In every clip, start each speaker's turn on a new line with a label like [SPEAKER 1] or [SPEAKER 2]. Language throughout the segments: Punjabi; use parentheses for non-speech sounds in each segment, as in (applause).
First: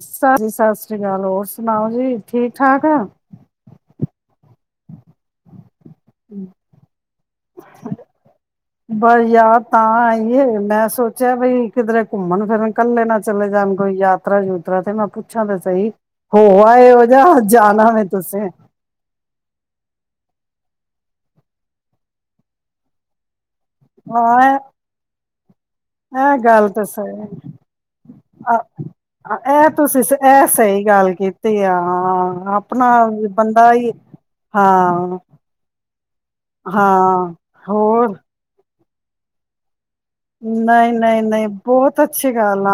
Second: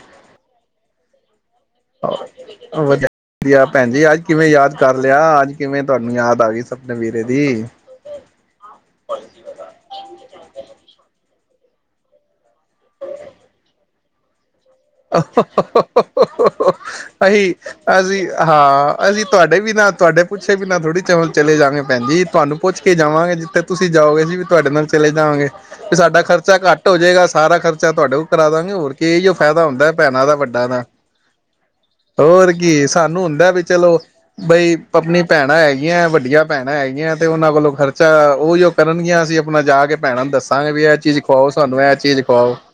[SPEAKER 1] ਸਤਿ ਜੀ ਸਤਿ ਸ੍ਰੀ ਅਕਾਲ ਹੋਰ ਸੁਣਾਓ ਜੀ ਠੀਕ
[SPEAKER 2] ਵਧੀਆ
[SPEAKER 1] ਠਾਕ ਆ?
[SPEAKER 2] ਵਧੀਆ ਭੈਣ ਜੀ ਅੱਜ ਕਿਵੇਂ ਯਾਦ ਕਰ ਲਿਆ। ਅੱਜ ਕਿਵੇਂ ਤੁਹਾਨੂੰ ਯਾਦ ਆ ਗਈ ਸਪਨੇ ਵੀਰੇ ਦੀ
[SPEAKER 1] ਬਸ ਯਾਦ ਤਾਂ ਆਈ ਏ ਮੈਂ ਸੋਚ ਬਈ ਕਿਧਰੇ ਘੁੰਮਣ ਫਿਰਨ ਇਕੱਲੇ ਨਾ ਚਲੇ ਜਾਣ ਕੋਈ ਯਾਦ (unintelligible)
[SPEAKER 2] ਹ ਹ ਹ ਹ ਹ
[SPEAKER 1] ਆਏ ਹੋ ਜਾ
[SPEAKER 2] ਅਸੀ,
[SPEAKER 1] ਜਾਣਾ ਵ
[SPEAKER 2] ਅਸੀ
[SPEAKER 1] ਤੁਸੀਂ
[SPEAKER 2] ਹਾਂ ਅਸੀ ਤੁਹਾਡੇ ਵੀ ਨਾ ਤੁਹਾਡੇ (unintelligible) ਪੁੱਛੇ ਬਿਨਾਂ ਥੋੜ੍ਹੀ ਚ ਚਲੇ ਜਾਵਾਂਗੇ ਭੈਣਜੀ, ਤੁਹਾਨੂੰ ਪੁੱਛ ਕੇ ਜਾਵਾਂਗੇ ਜਿੱਥੇ ਤੁਸੀਂ ਜਾਓਗੇ ਅਸੀ ਵੀ
[SPEAKER 1] ਹਾਂ
[SPEAKER 2] ਤੁਹਾਡੇ ਨਾਲ ਚਲੇ ਜਾਵਾਂਗੇ। ਵੀ ਸਾਡਾ
[SPEAKER 1] ਇਹ
[SPEAKER 2] ਖਰਚਾ
[SPEAKER 1] ਗੱਲ ਤਾਂ
[SPEAKER 2] ਘੱਟ ਹੋ ਜਾਏਗਾ,
[SPEAKER 1] ਸਹੀ
[SPEAKER 2] ਸਾਰਾ ਖਰਚਾ ਤੁਹਾਡੇ ਕੋਲ ਕਰਾ ਦਵਾਂਗੇ, ਹੋਰ ਕੀ ਫਾਇਦਾ
[SPEAKER 1] ਇਹ
[SPEAKER 2] ਹੁੰਦਾ
[SPEAKER 1] ਤੁਸੀਂ
[SPEAKER 2] ਭੈਣਾਂ ਦਾ
[SPEAKER 1] ਇਹ
[SPEAKER 2] ਵੱਡਾ ਦਾ
[SPEAKER 1] ਸਹੀ ਗੱਲ ਕੀਤੀ ਆ
[SPEAKER 2] ਹੋਰ
[SPEAKER 1] ਹਾਂ
[SPEAKER 2] ਕੀ
[SPEAKER 1] ਆਪਣਾ
[SPEAKER 2] ਸਾਨੂੰ ਹੁੰਦਾ ਵੀ
[SPEAKER 1] ਬੰਦਾ ਹੀ
[SPEAKER 2] ਚਲੋ ਬਈ
[SPEAKER 1] ਹਾਂ
[SPEAKER 2] ਆਪਣੀ ਭੈਣਾਂ ਹੈਗੀਆਂ ਵੱਡੀਆਂ ਭੈਣਾਂ ਹੈਗੀਆਂ ਤੇ
[SPEAKER 1] ਹਾਂ
[SPEAKER 2] ਉਹਨਾਂ ਕੋਲੋਂ
[SPEAKER 1] ਹੋਰ
[SPEAKER 2] ਖਰਚਾ ਉਹੀ ਉਹ ਕਰਨਗੀਆਂ ਅਸੀਂ ਅਪਣਾ ਜਾ ਕੇ ਭੈਣਾਂ ਨੂੰ ਦੱਸਾਂਗੇ ਵੀ
[SPEAKER 1] ਨਹੀਂ
[SPEAKER 2] ਇਹ ਚੀਜ਼
[SPEAKER 1] ਨਹੀਂ ਨਹੀਂ
[SPEAKER 2] ਖਵਾਓ ਸਾਨੂੰ ਇਹ
[SPEAKER 1] ਬਹੁਤ
[SPEAKER 2] ਚੀਜ਼
[SPEAKER 1] ਅੱਛੀ
[SPEAKER 2] ਖਵਾਓ
[SPEAKER 1] ਗੱਲ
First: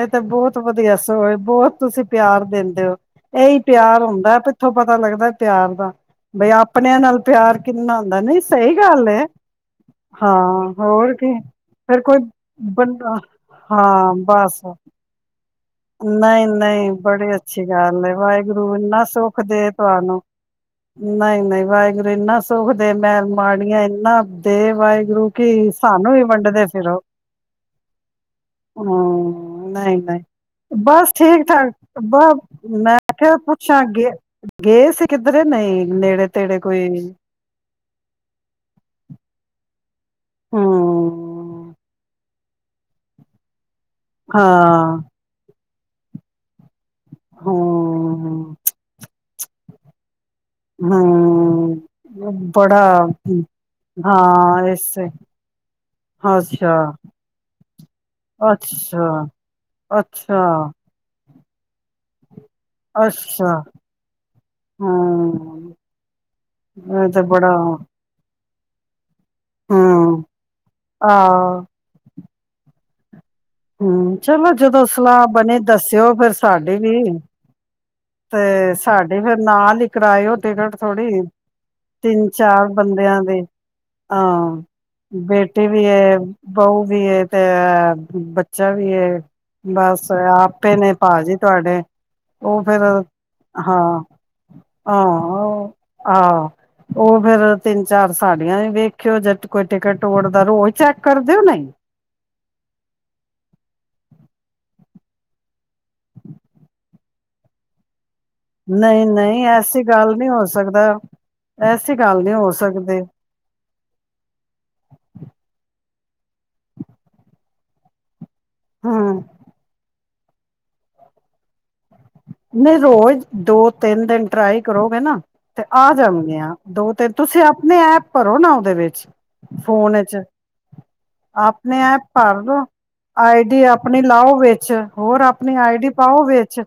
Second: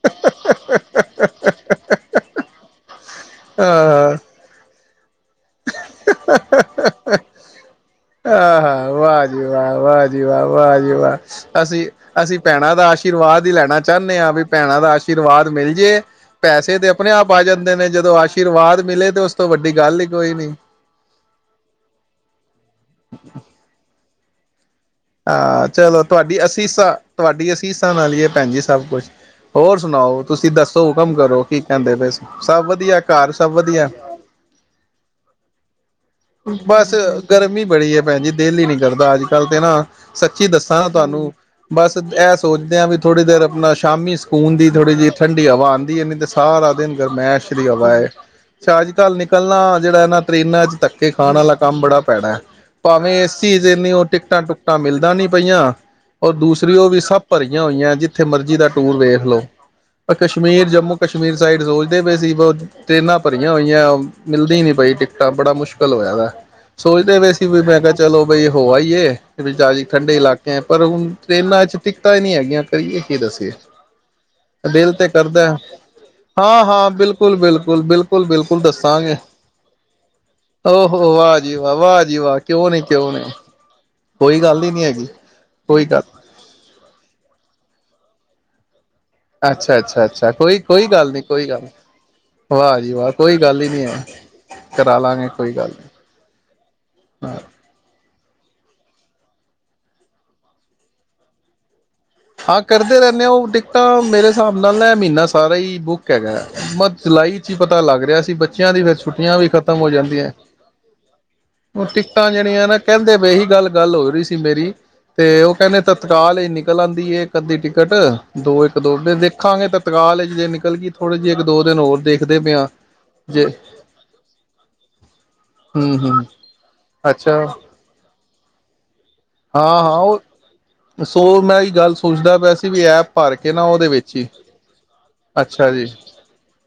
[SPEAKER 1] ਇਹ ਤੇ ਬਹੁਤ ਵਧੀਆ ਏ ਬਹੁਤ ਤੁਸੀਂ ਪਿਆਰ ਦਿੰਦੇ ਹੋ ਇਹੀ ਪਿਆਰ
[SPEAKER 2] ਆਹ
[SPEAKER 1] ਹੁੰਦਾ ਪਿੱਥੋਂ ਪਤਾ ਲੱਗਦਾ ਪਿਆਰ ਦਾ, ਬਈ ਆਪਣਿਆਂ ਨਾਲ ਪਿਆਰ ਕਿੰਨਾ ਹੁੰਦਾ। ਨਹੀਂ ਸਹੀ
[SPEAKER 2] ਆਹ
[SPEAKER 1] ਗੱਲ ਹੈ।
[SPEAKER 2] ਵਾਹ ਜੀ ਵਾਹ ਵਾਹ ਜੀ ਵਾਹ
[SPEAKER 1] ਹਾਂ
[SPEAKER 2] ਵਾਹ ਜੀ
[SPEAKER 1] ਹੋਰ ਕੀ।
[SPEAKER 2] ਵਾਹ ਅਸੀਂ
[SPEAKER 1] ਕੋਈ
[SPEAKER 2] ਅਸੀਂ ਭੈਣਾਂ ਦਾ
[SPEAKER 1] ਬੰਦਾ
[SPEAKER 2] ਆਸ਼ੀਰਵਾਦ ਹੀ ਲੈਣਾ ਚਾਹਣੇ ਹਾਂ ਵੀ ਭੈਣਾਂ ਦਾ ਆਸ਼ੀਰਵਾਦ ਮਿਲ ਜੇ
[SPEAKER 1] ਨਹੀਂ
[SPEAKER 2] ਪੈਸੇ ਤੇ
[SPEAKER 1] ਨਹੀਂ
[SPEAKER 2] ਆਪਣੇ ਆਪ
[SPEAKER 1] ਬੜੀ
[SPEAKER 2] ਆ
[SPEAKER 1] ਅੱਛੀ
[SPEAKER 2] ਜਾਂਦੇ ਨੇ
[SPEAKER 1] ਗੱਲ ਹੈ
[SPEAKER 2] ਜਦੋਂ
[SPEAKER 1] ਵਾਹਿਗੁਰੂ
[SPEAKER 2] ਆਸ਼ੀਰਵਾਦ
[SPEAKER 1] ਇੰਨਾ
[SPEAKER 2] ਮਿਲੇ ਤੇ ਉਸ
[SPEAKER 1] ਸੁੱਖ
[SPEAKER 2] ਤੋਂ
[SPEAKER 1] ਦੇ
[SPEAKER 2] ਵੱਡੀ ਗੱਲ
[SPEAKER 1] ਤੁਹਾਨੂੰ
[SPEAKER 2] ਕੋਈ ਨਹੀਂ
[SPEAKER 1] ਨਹੀਂ ਨਹੀਂ ਵਾਹਿਗੁਰੂ ਇੰਨਾ ਸੁਖ ਦੇ ਮੈਂ ਮਾੜੀਆਂ ਇੰਨਾ ਤੇ
[SPEAKER 2] ਹਾਂ ਚਲੋ ਤੁਹਾਡੀ ਅਸੀਸਾਂ
[SPEAKER 1] ਫਿਰੋ
[SPEAKER 2] ਤੁਹਾਡੀ ਅਸੀਸਾਂ ਨਾਲ ਹੀ ਹੈ ਭੈਣ ਜੀ ਸਭ ਕੁਛ
[SPEAKER 1] ਹੂੰ,
[SPEAKER 2] ਹੋਰ
[SPEAKER 1] ਨਹੀਂ-ਨਹੀਂ
[SPEAKER 2] ਸੁਣਾਓ ਤੁਸੀਂ ਦੱਸੋ
[SPEAKER 1] ਬਸ
[SPEAKER 2] ਹੁਕਮ ਕਰੋ
[SPEAKER 1] ਠੀਕ
[SPEAKER 2] ਕੀ
[SPEAKER 1] ਠਾਕ
[SPEAKER 2] ਕਹਿੰਦੇ ਪਏ
[SPEAKER 1] ਬ
[SPEAKER 2] ਸਭ
[SPEAKER 1] ਮੈਂ
[SPEAKER 2] ਵਧੀਆ ਘਰ
[SPEAKER 1] ਕਿਹਾਿਆ
[SPEAKER 2] ਸਭ
[SPEAKER 1] ਪੁੱਛਾਂ
[SPEAKER 2] ਵਧੀਆ
[SPEAKER 1] ਗ ਗਏ ਸੀ ਕਿੱਧਰੇ ਨਹੀਂ ਨੇੜੇ-ਤੇੜੇ
[SPEAKER 2] ਬਸ
[SPEAKER 1] ਕੋਈ
[SPEAKER 2] ਗਰਮੀ ਬੜੀ ਹੈ ਭੈਣ ਜੀ ਦਿਲ ਹੀ ਨੀ ਕਰਦਾ ਅੱਜ ਕੱਲ੍ਹ ਤੇ ਨਾ ਸੱਚੀ ਦੱਸਾਂ ਨਾ ਤੁਹਾਨੂੰ
[SPEAKER 1] ਹੂੰ
[SPEAKER 2] ਬਸ ਐ ਸੋਚਦੇ ਹਾਂ ਵੀ ਥੋੜੀਰ ਆਪਣਾ ਸ਼ਾਮੀ ਸਕੂਨ ਦੀਥੋੜੀ
[SPEAKER 1] ਹਾਂ,
[SPEAKER 2] ਜਿਹੀ ਠੰਡੀ ਹਵਾਵ ਮ ਸਾਰਾ ਦਿਨ ਮੈਂਸ਼ਰੀ ਹਵਾਏ
[SPEAKER 1] ਹੂੰ,
[SPEAKER 2] ਸ਼ਾਹ ਅਜ ਕੱਲ ਨ ਪ ਇਕੱਲਾ ਜਿਹੜਾ ਇਹਨਾਂ ਟਰੇਨਾਂ ਅੱਜ ਤੱਕ ਕਿ ਖਾਣ ਵਾਲਾ ਕੰਮ
[SPEAKER 1] ਹੂੰ
[SPEAKER 2] ਬੜਾ ਪੈਣਾ
[SPEAKER 1] ਬੜਾ
[SPEAKER 2] ਭਾਵੇਂ ਇਸ ਚੀਜ਼ ਇੰਨੀ ਉਹ ਟਿਕਟਾਂ
[SPEAKER 1] ਹਾਂ
[SPEAKER 2] ਟੁਕਟਾਂ
[SPEAKER 1] ਇਸੇ
[SPEAKER 2] ਮਿਲਦਾ ਨੀ ਪਈਆਂ ਔਰ
[SPEAKER 1] ਅੱਛਾ,
[SPEAKER 2] ਦੂਸਰੀ ਉਹ ਵੀ ਸਭ ਭਰੀਆਂ ਹੋਈਆਂ ਜਿੱਥੇ ਮਰਜ਼ੀ ਦਾ ਟੂਰ
[SPEAKER 1] ਅੱਛਾ,
[SPEAKER 2] ਵੇਖ ਲਓ ਕਸ਼ਮੀਰ
[SPEAKER 1] ਅੱਛਾ,
[SPEAKER 2] ਜੰਮੂ ਕਸ਼ਮੀਰ ਸਾਈਡ ਪ ਸੀ ਬ ਟਰੇਨਾਂ ਭਰੀਆਂ
[SPEAKER 1] ਅੱਛਾ
[SPEAKER 2] ਹੋਈਆਂ ਮਿਲਦੀ ਨੀ ਪਈ ਟਿਕਟਾਂ ਬੜਾ
[SPEAKER 1] ਹੂੰ
[SPEAKER 2] ਮੁਸ਼ਕਿਲ ਦਾ
[SPEAKER 1] ਇਹ
[SPEAKER 2] ਸੋਚਦੇ
[SPEAKER 1] ਤੇ
[SPEAKER 2] ਪਏ ਸੀ
[SPEAKER 1] ਬੜਾ
[SPEAKER 2] ਵੀ ਮੈਂ ਕਿਹਾ ਚਲੋ ਬਈ ਹੋ ਆ ਹੀ ਵਿੱਚ ਆਜੀ ਠੰਡੇ
[SPEAKER 1] ਹੂੰ
[SPEAKER 2] ਇਲਾਕੇ ਹੈ ਪਰ ਹੁਣ
[SPEAKER 1] ਆਹ
[SPEAKER 2] ਟਰੇਨਾਂ ਚ ਟਿਕਤਾਂ ਹੀ ਨਹੀਂੀ ਹੈਗੀਆਂ (unintelligible) ਕੀ ਦੱਸੀਏ
[SPEAKER 1] ਹੂੰ ਚਲੋ ਜਦੋਂ
[SPEAKER 2] ਦਿਲ ਤੇ
[SPEAKER 1] ਸਲਾਹ
[SPEAKER 2] ਕਰਦਾ
[SPEAKER 1] ਬਣੇ ਦੱਸਿਓ ਫਿਰ
[SPEAKER 2] ਹਾਂ
[SPEAKER 1] ਸਾਡੀ
[SPEAKER 2] ਹਾਂ
[SPEAKER 1] ਵੀ
[SPEAKER 2] ਬਿਲਕੁਲ ਬਿਲਕੁਲ ਬਿਲਕੁਲ ਬਿਲਕੁਲ
[SPEAKER 1] ਤੇ
[SPEAKER 2] ਦੱਸਾਂਗੇ
[SPEAKER 1] ਸਾਡੇ ਫੇਿਰ ਨਾਲ ਹੀ ਕਰਾਏ ਉਹਦੇ
[SPEAKER 2] ਓਹੋ
[SPEAKER 1] ਥੋੜੀ
[SPEAKER 2] ਵਾਹ ਜੀ ਵਾਹ ਵਾਹ ਜੀ
[SPEAKER 1] ਤਿੰਨ
[SPEAKER 2] ਵਾਹ ਕਿਉਂ
[SPEAKER 1] ਚਾਰ
[SPEAKER 2] ਨੀ ਕਿਉਂ
[SPEAKER 1] ਬੰਦਿਆਂ
[SPEAKER 2] ਨੀ
[SPEAKER 1] ਦੀ
[SPEAKER 2] ਕੋਈ ਗੱਲ
[SPEAKER 1] ਅਾਂ
[SPEAKER 2] ਹੀ ਨੀ ਹੈਗੀ
[SPEAKER 1] ਬੇਟੀ
[SPEAKER 2] ਕੋਈ
[SPEAKER 1] ਵੀ
[SPEAKER 2] ਗੱਲ
[SPEAKER 1] ਬਹੁ ਵੀ ਤੇ (unintelligible) ਵੀ
[SPEAKER 2] ਅੱਛਾ ਅੱਛਾ
[SPEAKER 1] ਬਸ
[SPEAKER 2] ਅੱਛਾ ਕੋਈ
[SPEAKER 1] ਆਪੇ
[SPEAKER 2] ਕੋਈ
[SPEAKER 1] ਨੇ
[SPEAKER 2] ਗੱਲ ਨੀ
[SPEAKER 1] ਭਾਜੀ
[SPEAKER 2] ਕੋਈ ਗੱਲ ਨੀ
[SPEAKER 1] ਤੁਹਾਡੇ ਉਹ
[SPEAKER 2] ਵਾਹ ਜੀ
[SPEAKER 1] ਹਾਂ
[SPEAKER 2] ਵਾਹ ਕੋਈ ਗੱਲ ਹੀ ਨੀ ਹੈ ਕਰਾ
[SPEAKER 1] ਹਾਂ
[SPEAKER 2] ਲਾਂਗੇ ਕੋਈ ਗੱਲ ਨੀ
[SPEAKER 1] ਆਹ ਉਹ ਫੇਿਰ ਤਿੰਨ ਚਾਰ ਾਰ ਸਾਡੀਆਂ ਵੇਖਿਓ ਜੇ ਕੋਈ ਟਿਕਟ ਤੋੜਦਾ ਰੋਹੀ ਚੈੱਕ ਕਰ ਦਿਓ ਨਹੀਂ
[SPEAKER 2] ਹਾਂ ਕਰਦੇ ਰਹਿੰਦੇ ਆ ਉਹ ਟਿਕਟਾਂ ਮੇਰੇ ਹਿਸਾਬ ਨਾਲ ਨਾ ਮਹੀਨਾ ਸਾਰਾ ਹੀ ਬੁੱਕ ਹੈਗਾ ਮਤ ਜੁਲਾਈ ਚ ਹੀ ਪਤਾ ਲੱਗ ਰਿਹਾ ਸੀ ਬੱਚਿਆਂ ਦੀ ਫਰ
[SPEAKER 1] ਨਹੀਂ
[SPEAKER 2] ਛੁੱਟੀਆਂ
[SPEAKER 1] ਨਹੀਂ
[SPEAKER 2] ਵੀ ਖ਼ਤਮ
[SPEAKER 1] ਐਸੀ
[SPEAKER 2] ਹੋ
[SPEAKER 1] ਗੱਲ
[SPEAKER 2] ਜਾਂਦੀਆਂ
[SPEAKER 1] ਨਹੀਂ ਹੋ ਸਕਦਾ
[SPEAKER 2] ਹ
[SPEAKER 1] ਐਸੀ ਗੱਲ
[SPEAKER 2] ਟਿੱਕਾਂ
[SPEAKER 1] ਨਹੀਂ ਹੋ
[SPEAKER 2] ਜਿਹੜੀਆਂ ਨਾ
[SPEAKER 1] ਸਕਦੀ
[SPEAKER 2] ਕਹਿੰਦੇ ਬੇਹੀ ਗੱਲ ਗੱਲ ਹੋ ਰਹੀ ਸੀ ਮੇਰੀ ਤੇ ਉਹ ਕਹਿੰਦੇ ਤਤਕਾਲ ਹੀ ਨਿਕਲਣ ਇਹ ਅੱਧੀ ਟਿਕਟ ਦੋ ਇੱਕ ਦੋ ਫ਼ੇਰ
[SPEAKER 1] ਹੂੰ।
[SPEAKER 2] ਦੇਖਾਂਗੇ ਤਤਕਾਲ ਜੇ ਨਿਕਲਗੀ ਥੋੜੇ ਜਿਹੇ ਇੱਕ ਦੋ ਦਿਨ ਹੋਰ ਦੇਖ
[SPEAKER 1] ਨਹੀਂ ਰੋਜ਼ ਦੋ ਤਿੰਨ ਦਿਨ ਟਰਾਈ ਕਰੋਗੇ ਨਾ ਤੇ ਆ
[SPEAKER 2] ਹਮ ਹਮ
[SPEAKER 1] ਜਾਉਨਗਿਆ, ਦੋ ਤਿੰਨ
[SPEAKER 2] ਅੱਛਾ
[SPEAKER 1] ਤੁਸੀਂ ਆਪਣੇ ਆਪ ਭਰੋ ਨਾ ਉਹਦੇ ਵਿੱਚ।
[SPEAKER 2] ਹਾਂ
[SPEAKER 1] ਫੋਨ
[SPEAKER 2] ਹਾਂ
[SPEAKER 1] ਏਚ
[SPEAKER 2] ਉਹ ਸੋ ਮੈਂ ਇਹ
[SPEAKER 1] ਆਪਣੇ
[SPEAKER 2] ਗੱਲ
[SPEAKER 1] ਐਪ
[SPEAKER 2] ਸੋਚਦਾ
[SPEAKER 1] ਭਰ
[SPEAKER 2] ਪਿਆ
[SPEAKER 1] ਲੋ।
[SPEAKER 2] ਸੀ ਵੀ ਐਪ ਭਰ ਕੇ
[SPEAKER 1] ਆਈਡੀ
[SPEAKER 2] ਨਾ ਉਹਦੇ
[SPEAKER 1] ਆਪਣੀ
[SPEAKER 2] ਵਿੱਚ ਹੀ
[SPEAKER 1] ਲਾਓ ਵਿੱਚ। ਹੋਰ ਆਪਣੀ
[SPEAKER 2] ਅੱਛਾ ਜੀ
[SPEAKER 1] ਆਈਡੀ ਪਾਓ ਵਿੱਚ।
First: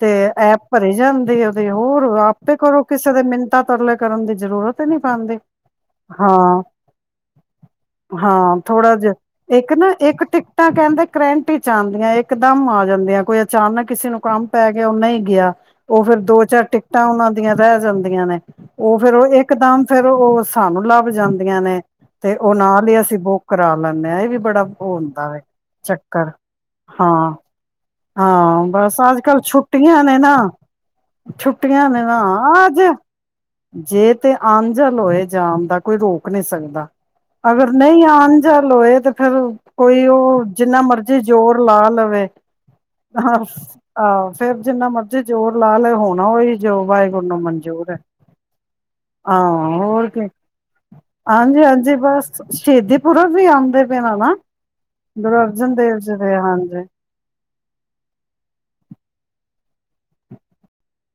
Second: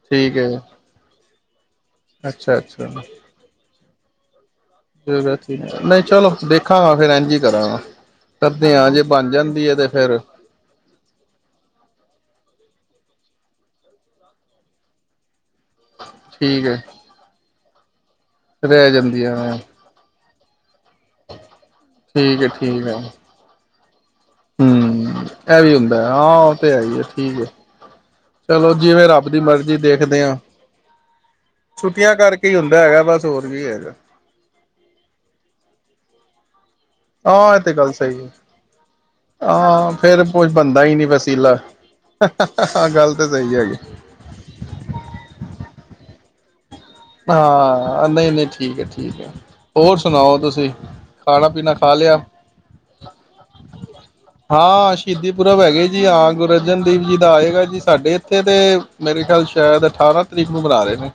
[SPEAKER 1] ਤੇ
[SPEAKER 2] ਠੀਕ ਹੈ
[SPEAKER 1] ਐਪ ਭਰੇ ਜਾ ਆਂਦੇ ਆ। ਤੇ ਹੋਰ ਆਪੇ
[SPEAKER 2] ਅੱਛਾ
[SPEAKER 1] ਘਰੋਂ
[SPEAKER 2] ਅੱਛਾ
[SPEAKER 1] ਕਿਸੇ ਦੇ ਮਿੰਨਤਾਂ ਤਰਲ਼ੇ। ਕਰਨ ਦੀ ਜ਼ਰੂਰਤ ਨਹੀਂ
[SPEAKER 2] ਜਗ੍ਹਾ
[SPEAKER 1] ਪਾਂਦੇ,
[SPEAKER 2] ਨਹੀਂ ਚਲੋ
[SPEAKER 1] ਹਾਂ,
[SPEAKER 2] ਦੇਖਾਂਗਾ ਫਿਰ ਇੰਝ ਹੀ ਕਰਾਂਗਾ।
[SPEAKER 1] ਹਾਂ।
[SPEAKER 2] ਕਰਦੇ
[SPEAKER 1] ਥੋੜਾ
[SPEAKER 2] ਜੇ
[SPEAKER 1] ਜਿਆ।
[SPEAKER 2] ਬਣ ਜਾਂਦੀ
[SPEAKER 1] ਇੱਕ
[SPEAKER 2] ਹੈ ਤੇ
[SPEAKER 1] ਨਾ
[SPEAKER 2] ਫਿਰ
[SPEAKER 1] ਇੱਕ ਟਿਕਟਾਂ ਕਹਿੰਦੇ ਕਰੰਟ ਇਚ ਆਂਦੀਆਂ ਇੱਕ ਦਮ ਆ ਜਾਂਦੀਆਂ। ਕੋਈ ਅਚਾਨਕ ਕਿਸੇ ਨੂੰ ਕੰਮ ਪੈ ਗਿਆ ਉਹਨਾ ਹੀ ਗਿਆ। ਉਹ ਫੇਰ ਦੋ ਚਾਰ
[SPEAKER 2] ਠੀਕ ਹੈ
[SPEAKER 1] ਟਿਕਟਾਂ ਉਹਨਾਂ ਦੀਆਂ (inaudible) (inaudible) ਨੇ
[SPEAKER 2] ਰਹਿ
[SPEAKER 1] ਉਹ ਫੇਰ
[SPEAKER 2] ਜਾਂਦੀ
[SPEAKER 1] ਉਹ
[SPEAKER 2] ਹੈ
[SPEAKER 1] ਇੱਕਦਮ ਫੇਰ ਉਹ ਸਾਨੂੰ। ਲੱਭ ਜਾਂਦੀਆਂ ਨੇ ਤੇ
[SPEAKER 2] ਠੀਕ ਹੈ
[SPEAKER 1] ਉਹ
[SPEAKER 2] ਠੀਕ
[SPEAKER 1] ਨਾਲ
[SPEAKER 2] ਹੈ
[SPEAKER 1] ਹੀ ਅਸੀਂ ਬੁੱਕ ਕਰਾ ਲੈਂਦੇ ਹਾਂ। ਇਹ ਵੀ ਬੜਾ ਉਹ
[SPEAKER 2] ਹੂੰ
[SPEAKER 1] ਹੁੰਦਾ ਹੈ,
[SPEAKER 2] ਇਹ ਵੀ ਹੁੰਦਾ ਹਾਂ
[SPEAKER 1] ਚੱਕਰ।
[SPEAKER 2] ਉਹ ਤੇ ਹੈ ਹੀ ਹੈ
[SPEAKER 1] ਹਾਂ,
[SPEAKER 2] ਠੀਕ ਹੈ
[SPEAKER 1] ਹਾਂ
[SPEAKER 2] ਚਲੋ
[SPEAKER 1] ਬਸ।
[SPEAKER 2] ਜਿਵੇਂ
[SPEAKER 1] ਅੱਜ ਅੱਜ
[SPEAKER 2] ਰੱਬ ਦੀ
[SPEAKER 1] ਕੱਲ
[SPEAKER 2] ਮਰਜ਼ੀ
[SPEAKER 1] ਛੁੱਟੀਆਂ ਨੇ
[SPEAKER 2] ਦੇਖਦੇ
[SPEAKER 1] ਨਾ,
[SPEAKER 2] ਹਾਂ।
[SPEAKER 1] ਛੁੱਟੀਆਂ ਨੇ ਨਾ,
[SPEAKER 2] ਕਰਕੇ ਹੀ
[SPEAKER 1] ਆਜ
[SPEAKER 2] ਹੁੰਦਾ ਹੈਗਾ ਬਸ ਹੋਰ ਕੀ ਹੈਗਾ
[SPEAKER 1] ਜੇ ਤੇ ਆਂਜਲ ਹੋਏ ਜਾਨ ਦਾ ਕੋਈ। ਰੋਕ ਨਹੀਂ ਸਕਦਾ।
[SPEAKER 2] ਹਾਂ ਇਹ
[SPEAKER 1] ਅਗਰ
[SPEAKER 2] ਤੇ ਗੱਲ
[SPEAKER 1] ਨਹੀਂ
[SPEAKER 2] ਸਹੀ ਹੈ।
[SPEAKER 1] ਆੰਜਲ ਹੋਏ ਤੇ ਫੇਰ
[SPEAKER 2] ਹਾਂ
[SPEAKER 1] ਕੋਈ
[SPEAKER 2] ਫੇਰ
[SPEAKER 1] ਉਹ
[SPEAKER 2] ਕੁਝ
[SPEAKER 1] ਜਿੰਨਾ
[SPEAKER 2] ਬਣਦਾ ਹੀ ਨਹੀਂ
[SPEAKER 1] ਮਰਜੀ
[SPEAKER 2] ਵਸੀਲਾ
[SPEAKER 1] ਜ਼ੋਰ ਲਾ ਲਵੇ।
[SPEAKER 2] ਗੱਲ ਤਾਂ ਸਹੀ
[SPEAKER 1] ਹਾਸ।
[SPEAKER 2] ਹੈਗੀ।
[SPEAKER 1] ਫੇਰ ਜਿੰਨਾ ਮਰਜ਼ੀ ਜ਼ੋਰ ਲਾ ਲਏ ਹੋਣਾ ਓਹੀ।
[SPEAKER 2] ਹਾਂ, ਨਹੀਂ ਨਹੀਂ ਠੀਕ ਐ। ਠੀਕ ਐ।
[SPEAKER 1] ਹਾਂ
[SPEAKER 2] ਹੋਰ
[SPEAKER 1] ਕੀ
[SPEAKER 2] ਸੁਣਾਓ ਤੁਸੀਂ? ਖਾਣਾ
[SPEAKER 1] ਹਾਂਜੀ
[SPEAKER 2] ਪੀਣਾ ਖਾ
[SPEAKER 1] ਹਾਂਜੀ
[SPEAKER 2] ਲਿਆ।
[SPEAKER 1] ਬਸ ਸ਼ਹੀਦੀ ਪੁਰਬ ਵੀ ਆਉਂਦੇ ਪਏ ਨੇ ਨਾ
[SPEAKER 2] ਹਾਂ, ਸ਼ਹੀਦੀ
[SPEAKER 1] ਗੁਰੂ
[SPEAKER 2] ਪੁਰਬ
[SPEAKER 1] ਅਰਜਨ
[SPEAKER 2] ਹੈਗੇ
[SPEAKER 1] ਦੇਵ
[SPEAKER 2] ਜੀ। ਹਾਂ,
[SPEAKER 1] ਦੇ
[SPEAKER 2] ਗੁਰੂ ਅਰਜਨ
[SPEAKER 1] ਹਾਂਜੀ
[SPEAKER 2] ਦੇਵ ਜੀ ਦਾ ਆਏਗਾ ਜੀ ਸਾਡੇ ਇੱਥੇ ਤੇ। ਮੇਰੇ ਖਿਆਲ ਸ਼ਾਇਦ ਅਠਾਰਾਂ ਤਰੀਕ ਨੂੰ ਮਣਾ ਰਹੇ ਨੇ।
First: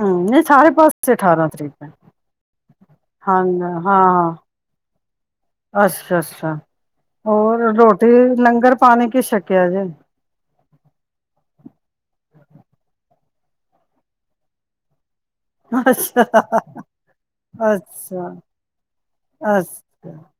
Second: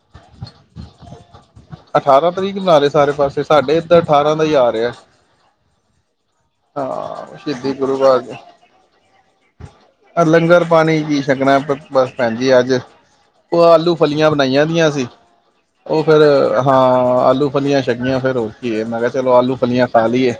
[SPEAKER 1] ਹਮ ਨਹੀਂ ਸਾਰੇ ਪਾਸੇ ਅਠਾਰਾਂ ਤਰੀਕ ਹੈ
[SPEAKER 2] ਅਠਾਰਾਂ ਤਰੀਕ ਬਣਾ ਰਹੇ ਸਾਰੇ ਪਾਸੇ।
[SPEAKER 1] ਹਾਂ
[SPEAKER 2] ਸਾਡੇ ਏਧਰ
[SPEAKER 1] ਹਾਂ
[SPEAKER 2] ਅਠਾਰਾਂ ਦਾ ਹੀ ਆ ਰਿਹਾ ਐ।
[SPEAKER 1] ਅੱਛਾ ਅੱਛਾ
[SPEAKER 2] ਹਾਂ,
[SPEAKER 1] ਹੋਰ
[SPEAKER 2] ਸ਼ਹੀਦੀ ਗੁਰੂ
[SPEAKER 1] ਰੋਟੀ
[SPEAKER 2] ਬਾ
[SPEAKER 1] ਲੰਗਰ ਪਾਣੀ ਕੀ ਛਕਿਆ ਜੇ
[SPEAKER 2] ਲੰਗਰ ਪਾਣੀ ਕੀ ਛਕਨਾ ਬਸ ਭੈਣੇ। ਜੀ ਅੱਜ ਉਹ ਆਲੂ ਫਲੀਆਂ ਬਣਾਈਆਂ ਦੀਆਂ (unintelligible) ਉਹ ਫਿਰ
[SPEAKER 1] ਅੱਛਾ,
[SPEAKER 2] ਹਾਂ ਆਲੂ ਫਲੀਆਂ ਛਕੀਆਂ
[SPEAKER 1] ਅੱਛਾ,
[SPEAKER 2] ਫਿਰ ਹੋਰ ਕੀ ਹੈ ਮੈਂ ਕਿਹਾ ਚਲੋ ਆਲੂ ਫਲੀਆਂ ਖਾ
[SPEAKER 1] ਅੱਛਾ,
[SPEAKER 2] ਲਈਏ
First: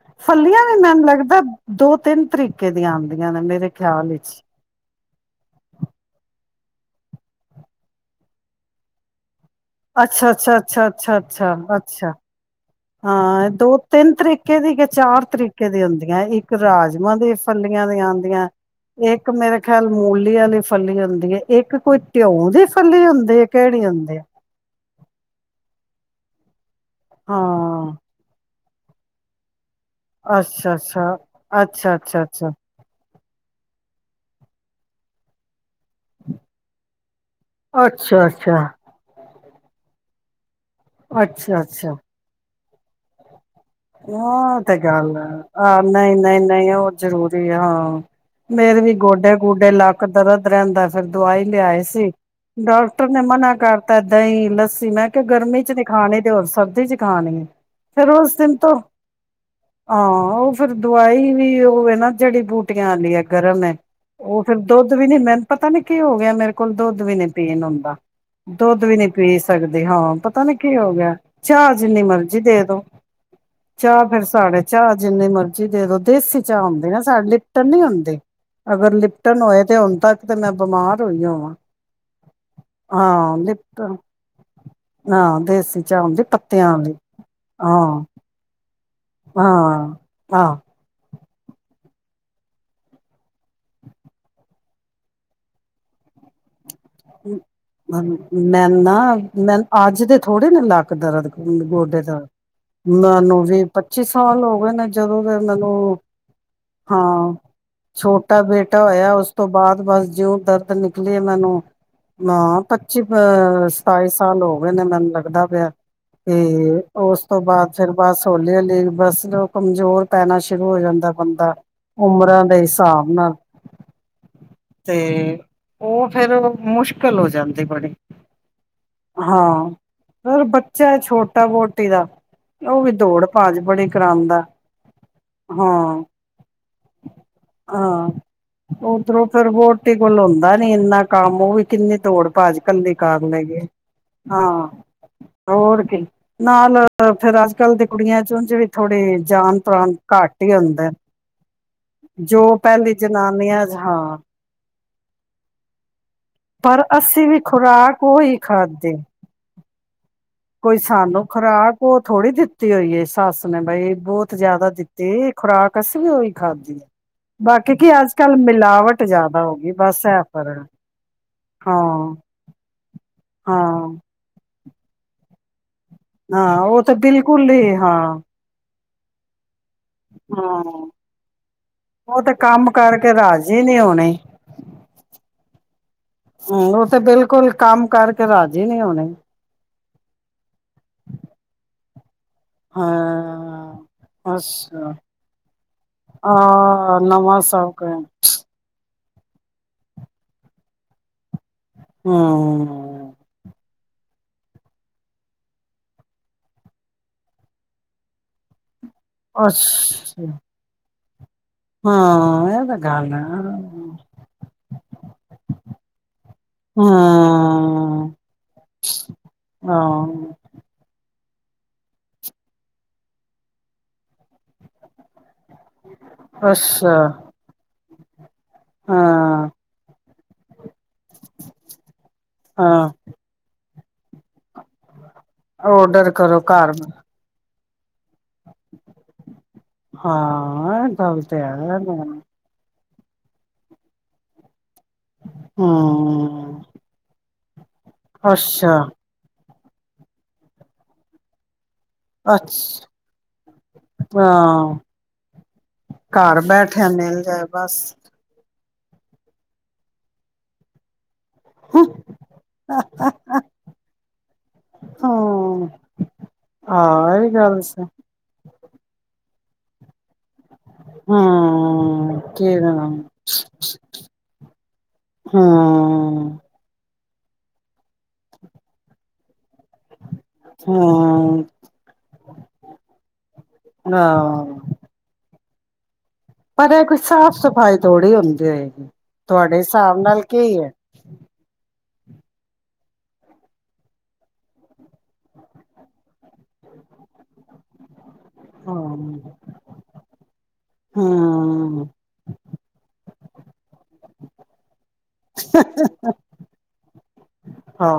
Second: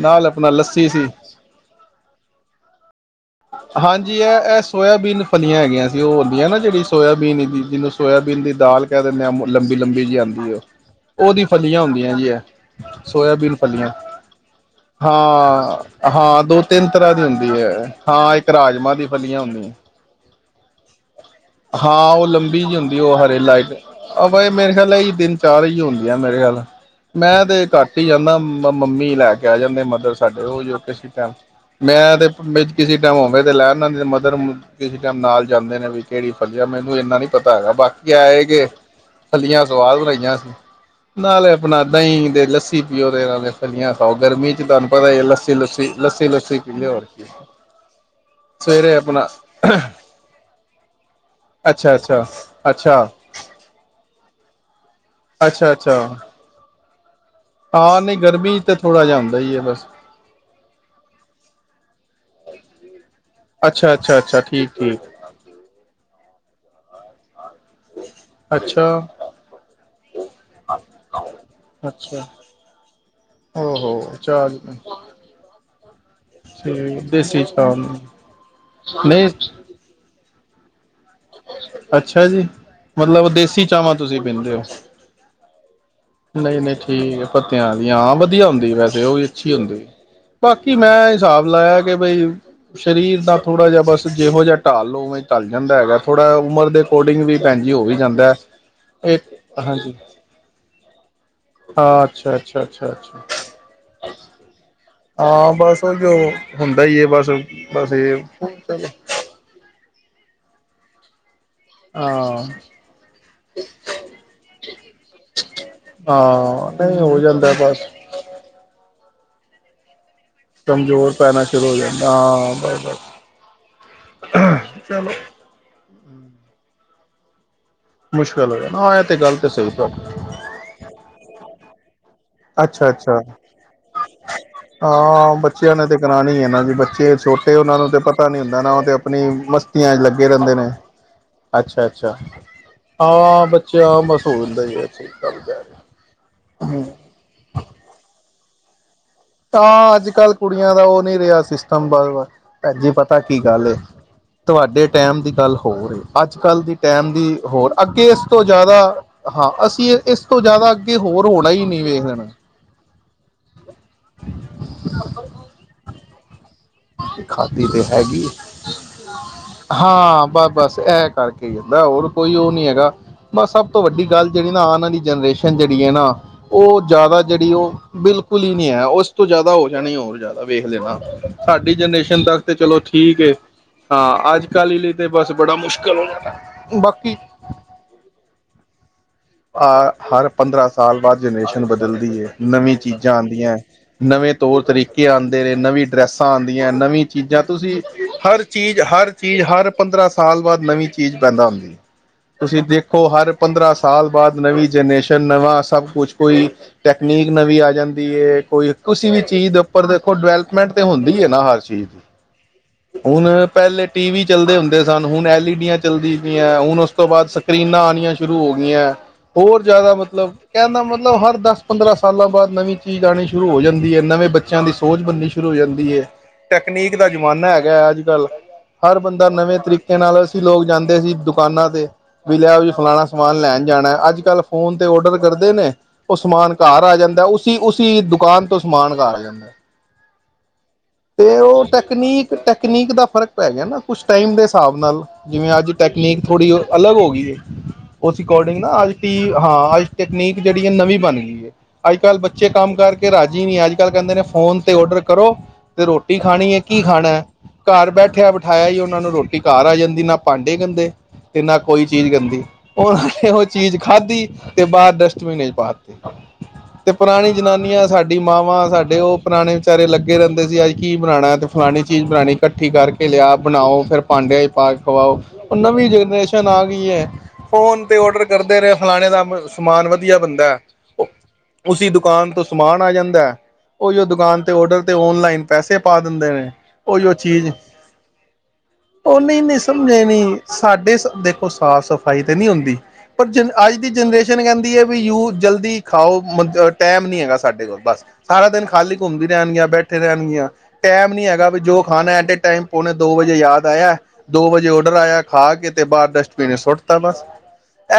[SPEAKER 2] ਨਾਲ ਆਪਣਾ
[SPEAKER 1] ਫੱਲੀਆਂ ਵੀ
[SPEAKER 2] ਲੱਸੀ ਸੀ
[SPEAKER 1] ਮੈਨੂੰ ਲੱਗਦਾ ਦੋ ਤਿੰਨ ਤਰੀਕੇ ਦੀਆਂ ਆਦੀਆਂ ਨੇ ਮੇ
[SPEAKER 2] ਹਾਂਜੀ, ਇਹ ਇਹ ਸੋਇਆਬੀਨ ਫਲੀਆਂ ਹੈਗੀਆਂ ਸੀ ਉਹ ਹੁੰਦੀਆ। ਨਾ ਜਿਹੜੀ ਸੋਇਆਬੀਨ ਦੀ ਜਿਹਨੂੰ ਸੋਆਬੀਨ ਦੀ ਦਾਲ ਕਹਿ ਦਿੰਦੇ ਆਂ। ਲੰਬੀ ਲੰਬੀ ਜੀ
[SPEAKER 1] ਅੱਛਾ
[SPEAKER 2] ਆਦੀ
[SPEAKER 1] ਅੱਛਾ
[SPEAKER 2] ਏ,
[SPEAKER 1] ਅੱਛਾ ਅੱਛਾ
[SPEAKER 2] ਉਹਦੀ
[SPEAKER 1] ਅੱਛਾ
[SPEAKER 2] ਫਲੀਆਂ
[SPEAKER 1] ਅੱਛਾ
[SPEAKER 2] ਹੁੰਦੀਆਂ ਜੀ ਐ।
[SPEAKER 1] ਹਾਂ, ਦੋ ਤਿੰਨ ਤਰੀਕੇ ਦੀ ਕਿ ਚਾਰ ਤਰੀਕੇ ਦੀ
[SPEAKER 2] ਹਾਂ
[SPEAKER 1] ਹੁੰਦੀਆਂ
[SPEAKER 2] ਹਾਂ
[SPEAKER 1] ਇੱਕ
[SPEAKER 2] ਦੋ ਤਿੰਨ ਤਰ੍ਹਾਂ
[SPEAKER 1] ਰਾਜਮਾਂ
[SPEAKER 2] ਦੀ
[SPEAKER 1] ਦੇ
[SPEAKER 2] ਹੁੰਦੀ
[SPEAKER 1] ਫਲੀਆਂ
[SPEAKER 2] ਹੈ
[SPEAKER 1] ਦੀਆਂ
[SPEAKER 2] ਹਾਂ, ਇੱਕ ਰਾਜਮਾਂ ਦੀ ਫਲੀਆਂ ਹੁੰਦੀਆਂ।
[SPEAKER 1] ਵਾਲੀ ਫਲੀਆ ਆਉਂਦੀਆਂ ਏ
[SPEAKER 2] ਹਾਂ ਉਹ ਲੰਬੀ ਜ ਹੁੰਦੀ ਉਹ ਹਰੇ
[SPEAKER 1] ਹੈ
[SPEAKER 2] ਲਾਈਕ
[SPEAKER 1] ਕਿਹੜੀ ਹੁੰਦੀ ਹੈ
[SPEAKER 2] ਅਵਾ ਇਹ ਮੇਰੇ ਖਿਆਲ ਦਿਨ ਚਾਰ ਹੀ ਹੁੰਦੀਆਂ ਮੇਰੇ ਖਿਆਲ ਨਾਲ਼ ਮੈਂ ਤੇ
[SPEAKER 1] ਹਾਂ
[SPEAKER 2] ਘੱਟ ਹੀ ਜਾਂਦਾ ਮੰਮੀ ਲੈ ਕੇ ਆ ਜਾ ਮਦਰ ਸਾਡੇ ਉਹ
[SPEAKER 1] ਅੱਛਾ
[SPEAKER 2] ਯਪ
[SPEAKER 1] ਅੱਛਾ ਅੱਛਾ
[SPEAKER 2] ਮੈਂ
[SPEAKER 1] ਅੱਛਾ
[SPEAKER 2] ਤੇ
[SPEAKER 1] ਅੱਛਾ
[SPEAKER 2] ਮ ਕਿਸੇ ਟਮ ਹੋਵੇ ਤੇ ਲੈ ਉਹਨਾਂ ਦੇ ਮਦਰ ਕਿਸੇ ਟਾਈਮ ਨਾਲ ਜਾਂਦੇ ਨੇ ਕਿਹੜੀ ਵਧੀਆ ਮੈਨੂੰ ਇਨਾ ਨੀ ਪਤਾ ਹੈਗਾ ਬਾਕੀ
[SPEAKER 1] ਅੱਛਾ
[SPEAKER 2] ਆਏ
[SPEAKER 1] ਅੱਛਾ
[SPEAKER 2] ਗ ਫ਼ਲੀਆ ਸਵਾਦ ਬਣਾਈਆਂ ਸੀ ਨਾਲੇ
[SPEAKER 1] ਅੱਛਾ
[SPEAKER 2] ਆਪਣਾ ਦਹੀਂ ਦੇ ਲੱਸਣ ਸੀ ਪੀਓ ਓਦੇ ਨਾਲੇ ਫਲੀਆਂ ਖਾਓ ਗਰਮੀ
[SPEAKER 1] ਹ
[SPEAKER 2] ਚ
[SPEAKER 1] ਤੇ
[SPEAKER 2] ਤੁਹਾਨੂੰ ਪਤਾ
[SPEAKER 1] ਗੱਲ
[SPEAKER 2] ਹੀ
[SPEAKER 1] ਆ
[SPEAKER 2] ਲੱਸੀ
[SPEAKER 1] ਆਹ
[SPEAKER 2] ਲੁੱਸੀ
[SPEAKER 1] ਨਹੀਂ
[SPEAKER 2] ਲੱਸੀ
[SPEAKER 1] ਨਹੀਂ
[SPEAKER 2] ਲੁੱਸੀ ਪੀ
[SPEAKER 1] ਨਹੀਂ ਉਹ
[SPEAKER 2] ਲਿਓ ਹੋਰ ਕੀ
[SPEAKER 1] ਜ਼ਰੂਰੀ ਆ ਹਾਂ ਫੇਿਰ ਵੀ
[SPEAKER 2] ਸਵੇਰੇ ਆਪਣਾ
[SPEAKER 1] ਗੋਡੇ ਗੋਡੇ ਲੱਕ ਦਰਦ ਰਹਿੰਦਾ ਫਿਰ ਦਵਾਈ ਲਿਆਏ
[SPEAKER 2] ਅੱਛਾ
[SPEAKER 1] ਸੀ
[SPEAKER 2] ਅੱਛਾ ਅੱਛਾ
[SPEAKER 1] ਡਾਕਟਰ ਨੇ ਮਨਾ ਕਰਤਾ ਦਹੀਂ ਲਸ ਮੈਂ ਗਰਮੀ
[SPEAKER 2] ਅੱਛਾ
[SPEAKER 1] ਚ ਨ
[SPEAKER 2] ਅੱਛਾ
[SPEAKER 1] ਖਾਣੇ ਦੇਰ ਸਰਦੀ ਚ ਖਾਣੀ
[SPEAKER 2] ਹਾਂ
[SPEAKER 1] ਫੇਿਰ
[SPEAKER 2] ਨਹੀਂ
[SPEAKER 1] ਉਸ ਦਿਨ
[SPEAKER 2] ਗਰਮੀ ਤੇ ਥੋੜ੍ਹਾ ਜਿਹਾ ਹੁੰਦਾ ਹੀ ਹੈ ਬਸ
[SPEAKER 1] ਹਾਂ ਉਹ ਫਿਰ ਦਵਾਈ ਵੀ ਹੋਵੇ ਨਾ ਜਿਹੜੀ ਬੂਟੀਆਂ ਆਂਲੀ ਗਰਮ ਹੈ
[SPEAKER 2] ਅੱਛਾ ਅੱਛਾ ਅੱਛਾ
[SPEAKER 1] ਉਹ ਫੇਿਰ
[SPEAKER 2] ਠੀਕ
[SPEAKER 1] ਦੁੱਧ
[SPEAKER 2] ਠੀਕ
[SPEAKER 1] ਵੀ ਨੀ ਮੈਨੂੰ ਪਤਾ ਨੀ ਕੀ ਹੋ ਗਿਆ ਮੇਰੇ ਕੋਲ ਕੋਲ ਦੁੱਧ ਵੀ ਨੇ ਪੀਣ ਹੁੰਦਾ ਦੁੱਧ
[SPEAKER 2] ਅੱਛਾ
[SPEAKER 1] ਵੀ ਨਹੀਂ ਪੀ ਸਕਦੀ ਹਾਂ ਪਤਾ ਨੀ ਕੀ ਹੋ ਗਿਆ ਚਾਹ ਜਿੰਨੀ
[SPEAKER 2] ਅੱਛਾ
[SPEAKER 1] ਮਰਜ਼ੀ ਦੇ ਦੋ ਚਾਹ ਫ਼ਿਰ ਸਾ ਡੇ ਚਾਹ ਜਿੰਨੀ ਮਰਜ਼ੀ ਦੇ ਦੋ ਦੇਸੀ ਚਾਹ ਹੁੰਦੀ ਆੁ ਨਾ
[SPEAKER 2] ਠੀਕ
[SPEAKER 1] ਸਾੇ
[SPEAKER 2] ਦੇਸੀ
[SPEAKER 1] ਲਿਪਟਨ
[SPEAKER 2] ਚਾਹ
[SPEAKER 1] ਨੀ ਆੁੰਦੀ ਅਗਰ
[SPEAKER 2] ਨਹੀਂ
[SPEAKER 1] ਲਿਪਟਨ ਹੋਏ ਤੇ ਆਦਾ ਤੇ ਮੈਂ ਬਿਮਾਰ
[SPEAKER 2] ਅੱਛਾ ਜੀ ਮਤਲਬ
[SPEAKER 1] ਹਾਂ
[SPEAKER 2] ਦੇਸੀ ਚਾਹਵਾਂ
[SPEAKER 1] ਲਿਪਟਨ
[SPEAKER 2] ਤੁਸੀਂ ਪੀਂਦੇ ਹੋ
[SPEAKER 1] ਹਾਂ ਦੇਸੀ ਚਾ
[SPEAKER 2] ਨਹੀਂ ਨਹੀਂ ਠੀਕ ਪੱਤਿਆਂ ਦੀਆ ਹਾਂ (unintelligible) ਹੁੰਦੀ ਵੈਸ ਤੇਓਹੀ ਅੱਛੀ ਹੁੰਦੀ
[SPEAKER 1] ਹਾਂ ਆਹ
[SPEAKER 2] ਬਾਕੀ ਮੈਂ ਹਿਸਾਬ ਲਾਇਆ ਕਿ ਬਈ ਸਰੀਰ ਦਾ ਥੋੜਾ ਜਿਹਾ ਬਸ ਜਿਹੋ ਜਿਹਾ ਢਾਲ ਲਓ ਉਵੇਂ ਲ ਜਾਂਦਾ ਹੈਗਾ ਥੋੜ੍ਹਾ ਉਮਰ ਦੇ ਅਕੋਰਡਿੰਗ ਵੀ ਭੈਣ ਜੀ ਹੋ ਵੀ ਜਾਂਦਾ
[SPEAKER 1] ਮੈ ਨਾ
[SPEAKER 2] ਇੱਕ
[SPEAKER 1] ਮੈ
[SPEAKER 2] ਹਾਂਜੀ
[SPEAKER 1] ਅੱਜ ਦੇ ਥੋੜੇ ਨੇ ਲੱ ਦਰਦ ਗੋਡੇ
[SPEAKER 2] ਹਾਂ
[SPEAKER 1] ਦਰਦ
[SPEAKER 2] ਅੱਛਾ ਅੱਛਾ ਅੱਛਾ ਅੱਛਾ
[SPEAKER 1] ਮੈਨੂੰ ਵੀ ਪੱਚੀ ਸਾਲ ਹੋ ਗਏ ਨੇ ਜਦੋਂ ਵੀ
[SPEAKER 2] ਹਾਂ
[SPEAKER 1] ਮੈਨੂੰ
[SPEAKER 2] ਬਸ ਉਹ ਜੋ ਹੁੰਦਾ ਹੀ ਹੈ ਬਸ
[SPEAKER 1] ਹਾਂ
[SPEAKER 2] ਬਸ ਇਹ
[SPEAKER 1] ਛੋਟਾ ਬੇਟਾ
[SPEAKER 2] ਚਲੋ
[SPEAKER 1] ਹੋਇਆ ਉਸ ਤੋਂ ਬਾਅਦ ਬਾਦ ਬਸ ਜਿਉਂ ਦਰਦ ਨਿਕਲੀ ਮੈਨੂੰ ਹਾਂ ਪੱਚੀ ਅ ਸਤਾਈ ਸਾਲ ਹੋ ਗਏ ਨੇ ਮੈਨੂੰ ਲੱਗਦਾ ਪਿਆ
[SPEAKER 2] ਹਾਂ
[SPEAKER 1] ਤੇ
[SPEAKER 2] ਨਹੀਂ ਹੋ
[SPEAKER 1] ਉਸ ਤੋਂ
[SPEAKER 2] ਜਾਂਦਾ
[SPEAKER 1] ਬਾਅਦ ਫਿਰ ਬਸ ਹੋਲੀ ਹਲੀ ਬਸ ਦ ਕਮਜ਼ੋਰ ਪੈਣਾ ਸ਼ੁਰੂ ਹੋ ਜਾਂਦਾ
[SPEAKER 2] ਕਮਜ਼ੋਰ ਪੈਣਾ
[SPEAKER 1] ਬੰਦਾ
[SPEAKER 2] ਸ਼ੁਰੂ ਹੋ ਜਾਂਦਾ
[SPEAKER 1] ਉਮਰਾਂ
[SPEAKER 2] ਹਾਂ
[SPEAKER 1] ਦੇ
[SPEAKER 2] ਬਸ ਬਸ
[SPEAKER 1] ਹਿਸਾਬ ਨਾਲ ਤੇ ਉਹ ਫੇਿਰ ਮੁਸ਼ਕਿਲ ਹੋ ਜਾਂਦਾ
[SPEAKER 2] ਮੁਸ਼ਕਿਲ ਹੋ ਜਾਂਦਾ ਹਾਂ ਇਹ ਤੇ ਗੱਲ ਤੇ
[SPEAKER 1] ਹਾਂ
[SPEAKER 2] ਸਹੀ ਤੁਹਾਡੀ
[SPEAKER 1] ਯ ਬੱਚਾ ਛੋਟਾ ਬਹੁਟਾ (unintelligible)
[SPEAKER 2] ਅੱਛਾ ਅੱਛਾ ਹਾਂ ਬੱਚਿਆਂ ਨੇ ਤੇ
[SPEAKER 1] ਹਾਂ
[SPEAKER 2] ਕਰਾਉਣੀ ਹੈ ਨਾ ਵੀ ਬੱਚੇ ਛੋਟੇ ਉਹਨਾਂ ਨੂੰ ਤੇ
[SPEAKER 1] ਹਾਂ
[SPEAKER 2] ਪਤਾ ਨੀ ਹੁੰਦਾ ਨਾ ਤੇ
[SPEAKER 1] ਉਧਰੋਂ
[SPEAKER 2] ਆਪਣੀ
[SPEAKER 1] ਫਿਰ ਵੋਟੀ
[SPEAKER 2] ਮਸਤੀਆਂ ਚ
[SPEAKER 1] ਕੋਲ
[SPEAKER 2] ਲੱਗੇ ਰਹਿੰਦੇ
[SPEAKER 1] ਹੁੰਦਾ
[SPEAKER 2] ਨੇ
[SPEAKER 1] ਨੀ ਇੰਨਾ ਕੰਮ ਉਹ ਵੀ
[SPEAKER 2] ਅੱਛਾ
[SPEAKER 1] ਕਿੰਨੀ
[SPEAKER 2] ਅੱਛਾ
[SPEAKER 1] ਤੋੜ ਭਾਜ ਕੱਲੀ ਕਰ ਲੈ
[SPEAKER 2] ਹਾਂ
[SPEAKER 1] ਗਏ
[SPEAKER 2] ਬੱਚਾ ਬਸ ਹੋ ਜਾਂਦਾ
[SPEAKER 1] ਹਾਂ
[SPEAKER 2] ਹੀ
[SPEAKER 1] ਹੋਰ ਕੀ ਨਾਲ ਅੱਜ ਕੱਲ ਦੇ ਕੁੜੀਆਂ (unintelligible) ਵੀ ਥੋੜ੍ਹੇ
[SPEAKER 2] ਹਾਂ ਅੱਜ ਕੱਲ ਕੁੜੀਆਂ ਦਾ ਉਹ ਨਹੀਂੀਰਿਹਾ ਸਿਸਟਮ ਬ
[SPEAKER 1] ਜੋ
[SPEAKER 2] ਭੈਜੀ
[SPEAKER 1] ਪਹਿਲੀ
[SPEAKER 2] ਪਤਾ ਕੀ
[SPEAKER 1] ਜਨਾਨੀਆਂ
[SPEAKER 2] ਗੱਲ
[SPEAKER 1] ਹਾਂ
[SPEAKER 2] ਤੁਹਾਡੇ ਟੈਮ ਦੀ ਗੱਲ ਹੋਰ ਅੱਜ ਅੱਜ ਕੱਲ੍ਹ ਦੀ
[SPEAKER 1] ਪਰ
[SPEAKER 2] ਟੈਮ ਦੀ
[SPEAKER 1] ਅਸੀਂ ਵੀ
[SPEAKER 2] ਹੋਰ
[SPEAKER 1] ਖੁਰਾਕ
[SPEAKER 2] ਅੱਗੇ ਇਸ
[SPEAKER 1] ਉਹੀ
[SPEAKER 2] ਤੋਂ ਜ਼ਿਆਦਾ
[SPEAKER 1] ਖਾਧੇ।
[SPEAKER 2] ਹਾਂ ਅਸੀਂ ਇਸ ਤੋਂ ਜ਼ਿਆਦਾ
[SPEAKER 1] ਕੋਈ
[SPEAKER 2] ਅੱਗੇ ਹੋਰ
[SPEAKER 1] ਸਾਨੂੰ
[SPEAKER 2] ਹੋਣਾ ਹੀ ਨਹੀਂੀ
[SPEAKER 1] ਖੁਰਾਕ ਉਹ
[SPEAKER 2] ਵੇਖ ਦੇਣਾ
[SPEAKER 1] ਜਿਆਦਾ ਦਿੱਤੇ ਖੁਰਾਕ ਅਸੀਂ ਵੀ ਉਹੀ ਖਾਧੀ ਆ
[SPEAKER 2] ਖਾਧੀ
[SPEAKER 1] ਬਾਕੀ
[SPEAKER 2] ਤੇ
[SPEAKER 1] ਕੀ ਅੱਜ
[SPEAKER 2] ਹੈਗੀ
[SPEAKER 1] ਕੱਲ੍ਹ ਮਿਲਾਵਟ ਜਿਆਦਾ ਹੋ ਗਈ ਬਸ ਇਹ
[SPEAKER 2] ਹਾਂ,
[SPEAKER 1] ਪਰ
[SPEAKER 2] ਬਸ ਕਰਕੇ ਜਾਂਦਾ ਹੋਰ ਕੋਈ ਉਹ ਨੀ ਹੈਗਾ ਬ ਸਭ
[SPEAKER 1] ਹਾਂ
[SPEAKER 2] ਤੋਂ ਵੱਡੀ ਗੱਲ ਜਿਹੜੀ ਨਾ ਆ ਦੀ ਜਨਰੇਸ਼ਨਿਹੜੀ (unintelligible) ਨਾ
[SPEAKER 1] ਹਾਂ
[SPEAKER 2] ਉਹ
[SPEAKER 1] ਤਾਂ
[SPEAKER 2] ਜ਼ਿਆਦਾ
[SPEAKER 1] ਬਿਲਕੁਲ
[SPEAKER 2] ਜਿਹੜੀ ਉਹ
[SPEAKER 1] ਹੀ ਹਾਂ
[SPEAKER 2] ਬਿਲਕੁਲ ਹੀ ਨਹੀਂ ਹੈ ਉਹ ਤੋਂ ਜਿਆਦਾ ਹੋ ਜਾਣੀ ਹੋਰ ਜ਼ਿਆਦਾ
[SPEAKER 1] ਹਾਂ।
[SPEAKER 2] ਵੇਖ ਲਣਾ ਸਾਡੀ ਜਨਰੇਸ਼ਨ
[SPEAKER 1] ਉਹ ਤਾਂ
[SPEAKER 2] ਤੱਕ ਤੇ
[SPEAKER 1] ਕੰਮ
[SPEAKER 2] ਚਲੋ
[SPEAKER 1] ਕਰਕੇ
[SPEAKER 2] ਠੀਕ
[SPEAKER 1] ਰਾਜੀ ਨਹੀਂ ਹੋਣੇ
[SPEAKER 2] ਹਾਂ ਅੱਜ ਕੱਲ੍ਹ ਲਈ ਤੇ ਬਸ ਬੜਾ ਮੁਸ਼ਕਿਲ
[SPEAKER 1] ਹੂੰ
[SPEAKER 2] ਹੋ
[SPEAKER 1] ਉਹ ਤੇ
[SPEAKER 2] ਬਾਕੀ
[SPEAKER 1] ਬਿਲਕੁਲ ਕੰਮ ਕਰਕੇ ਰਾਜੀ ਨਹੀਂ ਹੋਣੇ
[SPEAKER 2] ਆ ਹਰ ਪੰਦਰਾਂ ਸਾਲ ਬਾਅਦ ਜਨਰੇਸ਼ਨ ਬਦਲਦੀ ਹੈ ਨਵੀਂ ਚੀਜ਼ਾਂ ਆਉਂਦੀਆਂ
[SPEAKER 1] ਹਾਂ।
[SPEAKER 2] ਨਵੇਂ ਤੌਰ
[SPEAKER 1] ਅੱਛਾ
[SPEAKER 2] ਤਰੀਕੇ ਆਉਂਦੇ ਨੇ ਨਵੀਂ ਡਰੈਸਾਂ ਆਉਂਦੀਆਂ
[SPEAKER 1] ਹਾਂ
[SPEAKER 2] ਨਵੀਂ
[SPEAKER 1] ਨਵਾਂ
[SPEAKER 2] ਚੀਜ਼ਾਂ ਤੁਸੀਂ
[SPEAKER 1] ਸਭ
[SPEAKER 2] ਹਰ ਚੀਜ਼ ਹਰ ਚੀਜ਼ ਹਰ ਪੰਦਰਾਂ ਸਾਲ ਬਾਅਦ ਨਵੀਂ ਚੀਜ਼ ਪੈਂਦਾ ਹੁੰਦੀ ਤੁਸੀਂ ਦੇਖੋ
[SPEAKER 1] ਹੂੰ
[SPEAKER 2] ਹਰ ਪੰਦਰਾਂ ਸ ਸਾਲ ਬਾਅਦ ਨਵੀਂ ਜਨਰੇਸ਼ਨ ਨਵਾਂ ਸਭ ਕੁਛ ਕੋਈ ਟੈਕਨੀਕ ਨਵੀਂ ਆ ਜਾਂਦੀ ਹੈ ਕੋਈ ਕਿਸਸੀ ਵੀ ਚੀਜ਼ ਦੇ ਉੱਪਰ ਦੇਖੋ
[SPEAKER 1] ਅੱਛਾ
[SPEAKER 2] ਡਿਵੈਲਪਮੈਂਟ ਤੇ ਹੁੰਦੀ ਹੈ ਹਰ ਚੀਜ਼ ਦੀ
[SPEAKER 1] ਹਾਂ ਇਹ ਤਾਂ ਗੱਲ ਹੈ
[SPEAKER 2] ਹੁਣ ਪਹਿਲੇ
[SPEAKER 1] ਹੂੰ
[SPEAKER 2] ਟੀ ਵੀ ਚੱਲਦੇ ਹੁੰਦੇ ਸਨ ਹੁਣ ਐਲਈ ਡੀਆਂ ਚੱਲਦੀ ਪਈਆਂ ਹੁਣ ਉਸ ਤੋਂ ਬਾਅਦ ਸਕਰੀਨਾਂ ਆਉਣੀਆਂ ਸ਼ੁਰੂ ਹੋ ਗਈਆਂ ਹੋਰ ਜ਼ਿਆਦਾ ਮਤਲਬ
[SPEAKER 1] ਹਾਂ
[SPEAKER 2] ਕਹਿੰਦਾ ਮਤਲਬ ਹਰ ਦਸ ਪੰਦਰਾਂ ਸਾਲਾਂ ਬਾਅਦ ਨਵੀਂ ਚੀਜ਼ ਆਉਣੀ ਸ਼ੁਰੂ ਹੋ ਜਾਂਦੀ ਹੈ ਨਵੇਂ ਬੱਚਿਆਂ ਦੀ ਸੋਚ ਬਣਨੀ ਸ਼ੁਰੂ ਹੋ ਜਾਂਦੀ ਹੈ
[SPEAKER 1] ਅੱਛਾ
[SPEAKER 2] ਟੈਕਨੀਕ ਦਾ ਜ਼ਮਾਨਾ ਹੈਗਾ ਅੱਜ ਬ ਗਲ ਹਰ ਬੰਦਾ
[SPEAKER 1] ਹਾਂ
[SPEAKER 2] ਨਵੇਂ ਤਰੀਕੇ ਨਾਲ ਲੋਕ ਜਾਂਦੇ ਦੇ ਸੀ ਦੁਕਾਨਾਂ ਤੇ ਵੀ ਲਿਆ
[SPEAKER 1] ਹਾਂ
[SPEAKER 2] ਫਲਾਣਾ ਲੈਣ ਜਾਣਾ ਅੱਜ ਕੱਲ੍ਹ ਫੋਨ ਤੇ ਔਡਰ ਕਰਦੇ ਨੇ
[SPEAKER 1] ਔਡਰ
[SPEAKER 2] ਉਹ
[SPEAKER 1] ਕਰੋ
[SPEAKER 2] ਸਮਾਨ ਘਰ ਆ ਜਾਂਦਾ ਸੀ ਉਸ ਤੁਸੀਂ ਦੁਕਾਨ ਤੋਂ ਸਮਾਨ ਉਗਾ ਲੈਂਦੇ
[SPEAKER 1] ਹਾਂ ਇਹ ਗੱਲ
[SPEAKER 2] ਤੇ ਉਹ
[SPEAKER 1] ਹੈ
[SPEAKER 2] ਟੈਕਨੀਕ ਟੈਕਨੀਕ ਦਾ ਫਰਕ ਪੈ ਗਿਆ ਨਾ ਕੁਛ ਟਾਈਮ ਦੇ ਹਿਸਾਬ ਨਾਲ ਜਿਵੇਂ ਅੱਜ ਟੈਕਨੀਕ ਥੋੜ੍ਹੀ
[SPEAKER 1] ਹੂੰ
[SPEAKER 2] ਅਲੱ ਹੋ ਗਈ ਹੈ ਉਸ ਅਕੋਡਿੰਗ
[SPEAKER 1] ਅੱਛਾ
[SPEAKER 2] ਨਾ ਅੱ ਟੀ ਹਾਂ ਅੱਜ ਤੈਕਨੀਕ ਜਿਹੜੀ ਹੈ ਨਵੀਂ ਬਣ ਗਈ ਹੈ ਅੱਜ ਕੱਲ੍ਹ ਬੱਚੇ ਕੰਮ
[SPEAKER 1] ਅੱਛਾ
[SPEAKER 2] ਕਰਕੇ ਰਾਜੀ ਨਹੀਂ ਅੱਜ ਕੱਲ ਕਹਿੰਦੇ ਨੇ ਫੋਨ ਤੇ
[SPEAKER 1] ਹਾਂ
[SPEAKER 2] ਔਡਰ ਕਰੋ ਤੇ ਰੋਟੀ
[SPEAKER 1] ਘਰ
[SPEAKER 2] ਖਾਣੀ ਹੈ ਕੀ
[SPEAKER 1] ਬੈਠਿਆਂ
[SPEAKER 2] ਖਾਣਾ
[SPEAKER 1] ਮਿਲ ਜਾਏ ਬਸ
[SPEAKER 2] ਘਰ ਬੈਠਿਆ ਖਾਇਆ ਹੀ ਉਹਨਾਂ ਨੂੰ ਰੋਟੀ ਕਾਰ ਆ ਜਾਂਦੀ ਨਾ ਭਾਂਡੇ ਗੰਦੇ ਤੇ ਨਾ ਕੋਈ ਚੀਜ਼ ਗੰਦੀ ਉਹਨਾਂ ਨੇ ਉਹ ਚੀਜ਼ ਖਾਧੀ ਤੇ ਬਾਹਰ ਡਸਟਬਿਨ ਚ
[SPEAKER 1] ਹੂੰ
[SPEAKER 2] ਪਾ ਦਿੱਤੀ ਤੇ
[SPEAKER 1] ਹਾਂ ਇਹ
[SPEAKER 2] ਪੁਰਾਣੀ
[SPEAKER 1] ਗੱਲ ਸਹੀ
[SPEAKER 2] ਜਨਾਨੀਆਂ ਸਾਡੀ ਮਾਵਾਂ ਸਾਡੇ ਉਹ ਪੁਰਾਣੇ ਵਿਚਾਰੇ ਲੱਗੇ ਅੱਗੇ ਰਹਿੰਦੇ ਸੀ ਅੱਜ ਕੀ ਬਣਾਉਣਾ ਤੇ ਫਲਾਣੀ ਚੀਜ਼
[SPEAKER 1] ਹੂੰ
[SPEAKER 2] ਬਣਾਉਣੀ
[SPEAKER 1] ਕੀ
[SPEAKER 2] ਇਕੱਠੀ
[SPEAKER 1] ਬਣਾਉ
[SPEAKER 2] ਕਰਕੇ ਲਿਆ ਬਣਾਓ ਫਿਰ ਭਾਂਡਿਆਂ ਹੀ ਪਾ ਖਵਾਓੁ ਨਵੀਂ
[SPEAKER 1] ਹੂੰ
[SPEAKER 2] ਜਨਰੇਸ਼ਨ ਆ ਗਈ ਹੈ ਫੋਨ ਤੇ ਔਡਰ ਕਰਦੇ ਰਹੇ ਫਲਾਣੇ ਦਾ ਸਮਾਨ ਵਧੀਆ ਬਣਦਾ ਉਹ
[SPEAKER 1] ਹੂੰ
[SPEAKER 2] ਉਸਸੀ ਦੁਕਾਨ ਤੋਂ ਸਮਾਨ ਆ ਜਾਂਦਾ ਉਹੀ ਉਹ ਦੁਕਾਨ ਤੇ
[SPEAKER 1] ਆਹੋ
[SPEAKER 2] ਔਡਰ ਤੇ ਔਨਲਾਈਨ ਪੈੇ ਪਾ ਦਿੰਦੇ ਨੇ
[SPEAKER 1] ਪਰ ਇਹ ਕੋਈ
[SPEAKER 2] ਉਹੀ ਉਹ
[SPEAKER 1] ਸਾਫ਼
[SPEAKER 2] ਚੀਜ਼
[SPEAKER 1] ਸਫ਼ਾਈ ਥੋੜ੍ਹੀ ਹੁੰਦੀ ਹੋਏਗੀ
[SPEAKER 2] ਉਹ ਨਹੀਂ
[SPEAKER 1] ਤੁਹਾਡੇ
[SPEAKER 2] ਨ
[SPEAKER 1] ਹਿਸਾਬ
[SPEAKER 2] ਸਮਝੇ
[SPEAKER 1] ਨਾਲ ਕੀ
[SPEAKER 2] ਨੀ
[SPEAKER 1] ਹੈ
[SPEAKER 2] ਸਾਡੇ ਦੇਖੋ ਸਾਫ਼ ਸਫ਼ ਸਫਾਈ ਤਾਂ ਨਹੀਂ ਹੁੰਦੀ ਪਰ ਜ ਅੱਜ ਦੀ ਜਨਰੇਸ਼ਨ ਕਹਿੰਦੀ ਹੈ ਵੀ ਯੂ ਜਲਦੀ ਖਾਓ ਟਾਈਮ ਨਹੀਂ ਹੈਗਾ ਸਾਡੇ ਕੋਲ ਬਸ ਸਾਰਾ ਦਿਨ ਖਾਲੀ ਘੁੰਮਦੀ
[SPEAKER 1] ਹੂੰ
[SPEAKER 2] ਰਹਿਣਗੀਆਂ ਬੈਠੇ ਰਹਿਣਗੀਆਂ ਟਾਈਮ ਨਹੀਂ ਹੈਗਾ ਵੀ ਜੋ
[SPEAKER 1] ਹੂੰ
[SPEAKER 2] ਖਾਣਾ ਐਟ ਏ ਟਾਈਮ ਉਹਨੇ ਦੋ ਵਜੇ ਯਾਦ ਆਇਆ ਦੋ ਵਜੇ ਔਡਰ ਆਇਆ ਖਾ ਕੇ ਤੇ ਬਾਹਰ ਡਸਟਬਿਨ ਸੁੱਟ ਤਾਂ ਬਸ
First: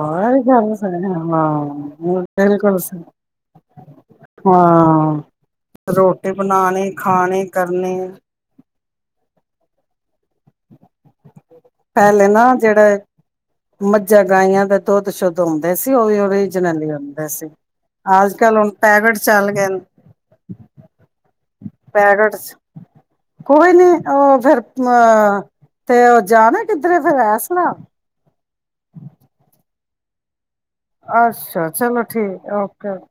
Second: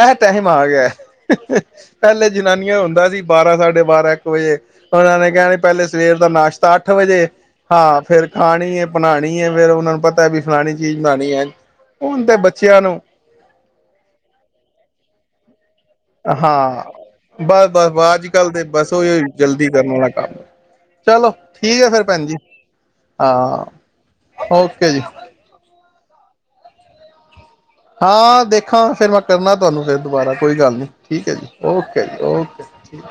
[SPEAKER 2] ਇਹ ਟਾਈਮ ਆ
[SPEAKER 1] ਗੱਲ
[SPEAKER 2] ਗਿਆ
[SPEAKER 1] ਸਹੀ ਹਾਂ
[SPEAKER 2] ਪਹਿਲੇ
[SPEAKER 1] ਬਿਲਕੁਲ
[SPEAKER 2] ਜਨਾਨੀਆਂ
[SPEAKER 1] ਸਹੀ
[SPEAKER 2] ਹੁੰਦਾ ਸੀ ਬਾਰਾਂ ਸਾਢੇ ਬਾਰਾਂ ਇੱਕ ਵਜੇ ਉਹਨਾਂ
[SPEAKER 1] ਹਾਂ
[SPEAKER 2] ਨੇ ਕਹਿਣੀ ਪਹਿਲੇ ਸਵੇਰ ਦਾ
[SPEAKER 1] ਰੋਟੀ
[SPEAKER 2] ਨਾਸ਼ਤਾ ਅੱਠ
[SPEAKER 1] ਬਣਾਣੇ
[SPEAKER 2] ਵਜੇ
[SPEAKER 1] ਖਾਣੇ ਕਰਨੇ
[SPEAKER 2] ਹਾਂ ਫਿਰ ਖਾਣੀ ਬਣਾਉਣੀ ਫਿਰ ਉਹਨਾ ਨੂੰ ਪਤਾ ਵੀ ਫਲਾਣੀ ਚੀਜ਼ ਬਣਾਉਣੀ ਹੈ ਹੁਣ
[SPEAKER 1] ਪੈਲੇ
[SPEAKER 2] ਤੇ
[SPEAKER 1] ਨਾ
[SPEAKER 2] ਬੱਚਿਆਂ
[SPEAKER 1] ਜਿਹੜਾ
[SPEAKER 2] ਨੂੰ
[SPEAKER 1] ਮੱਝਾਂ ਗਾਈਆਂ ਤੇ ਦੁੱਧ ਸ਼ੁੱਧੋ
[SPEAKER 2] ਹਾਂ ਬਸ ਬਸ ਅੱਜ ਕੱਲ ਦੇ
[SPEAKER 1] ਹੁਣ
[SPEAKER 2] ਬਸ
[SPEAKER 1] ਪੈਕਟ
[SPEAKER 2] ਉਹੀ
[SPEAKER 1] ਚੱਲ
[SPEAKER 2] ਜਲਦੀ
[SPEAKER 1] ਗਏ ਨੇ
[SPEAKER 2] ਕਰਨਾ ਕੰਮ ਚਲੋ ਠੀਕ ਹੈ ਫੇਰ ਭੈਣ ਜੀ
[SPEAKER 1] ਪੈਕਟ ਚ
[SPEAKER 2] ਹਾਂ
[SPEAKER 1] ਕੋਈ ਨੀ ਉਹ ਫਿਰ
[SPEAKER 2] ਓਕੇ ਜੀ
[SPEAKER 1] ਅ ਤੇ ਉਹ ਜਾਣਾ ਕਿੱਧਰੇ ਫੇਰ ਐਸ
[SPEAKER 2] ਹਾਂ ਦੇਖਾਂ ਫਿਰ ਮੈਂ ਕਰਨਾ ਤੁਹਾਨੂੰ ਫਿਰ ਦੁਬਾਰਾ ਕੋਈ ਗੱਲ ਨਹੀਂ ਠੀਕ ਹੈ ਜੀ
[SPEAKER 1] ਅੱਛਾ ਚਲੋ
[SPEAKER 2] ਓਕੇ ਜੀ
[SPEAKER 1] ਠੀਕ
[SPEAKER 2] ਓਕੇ ਠੀਕ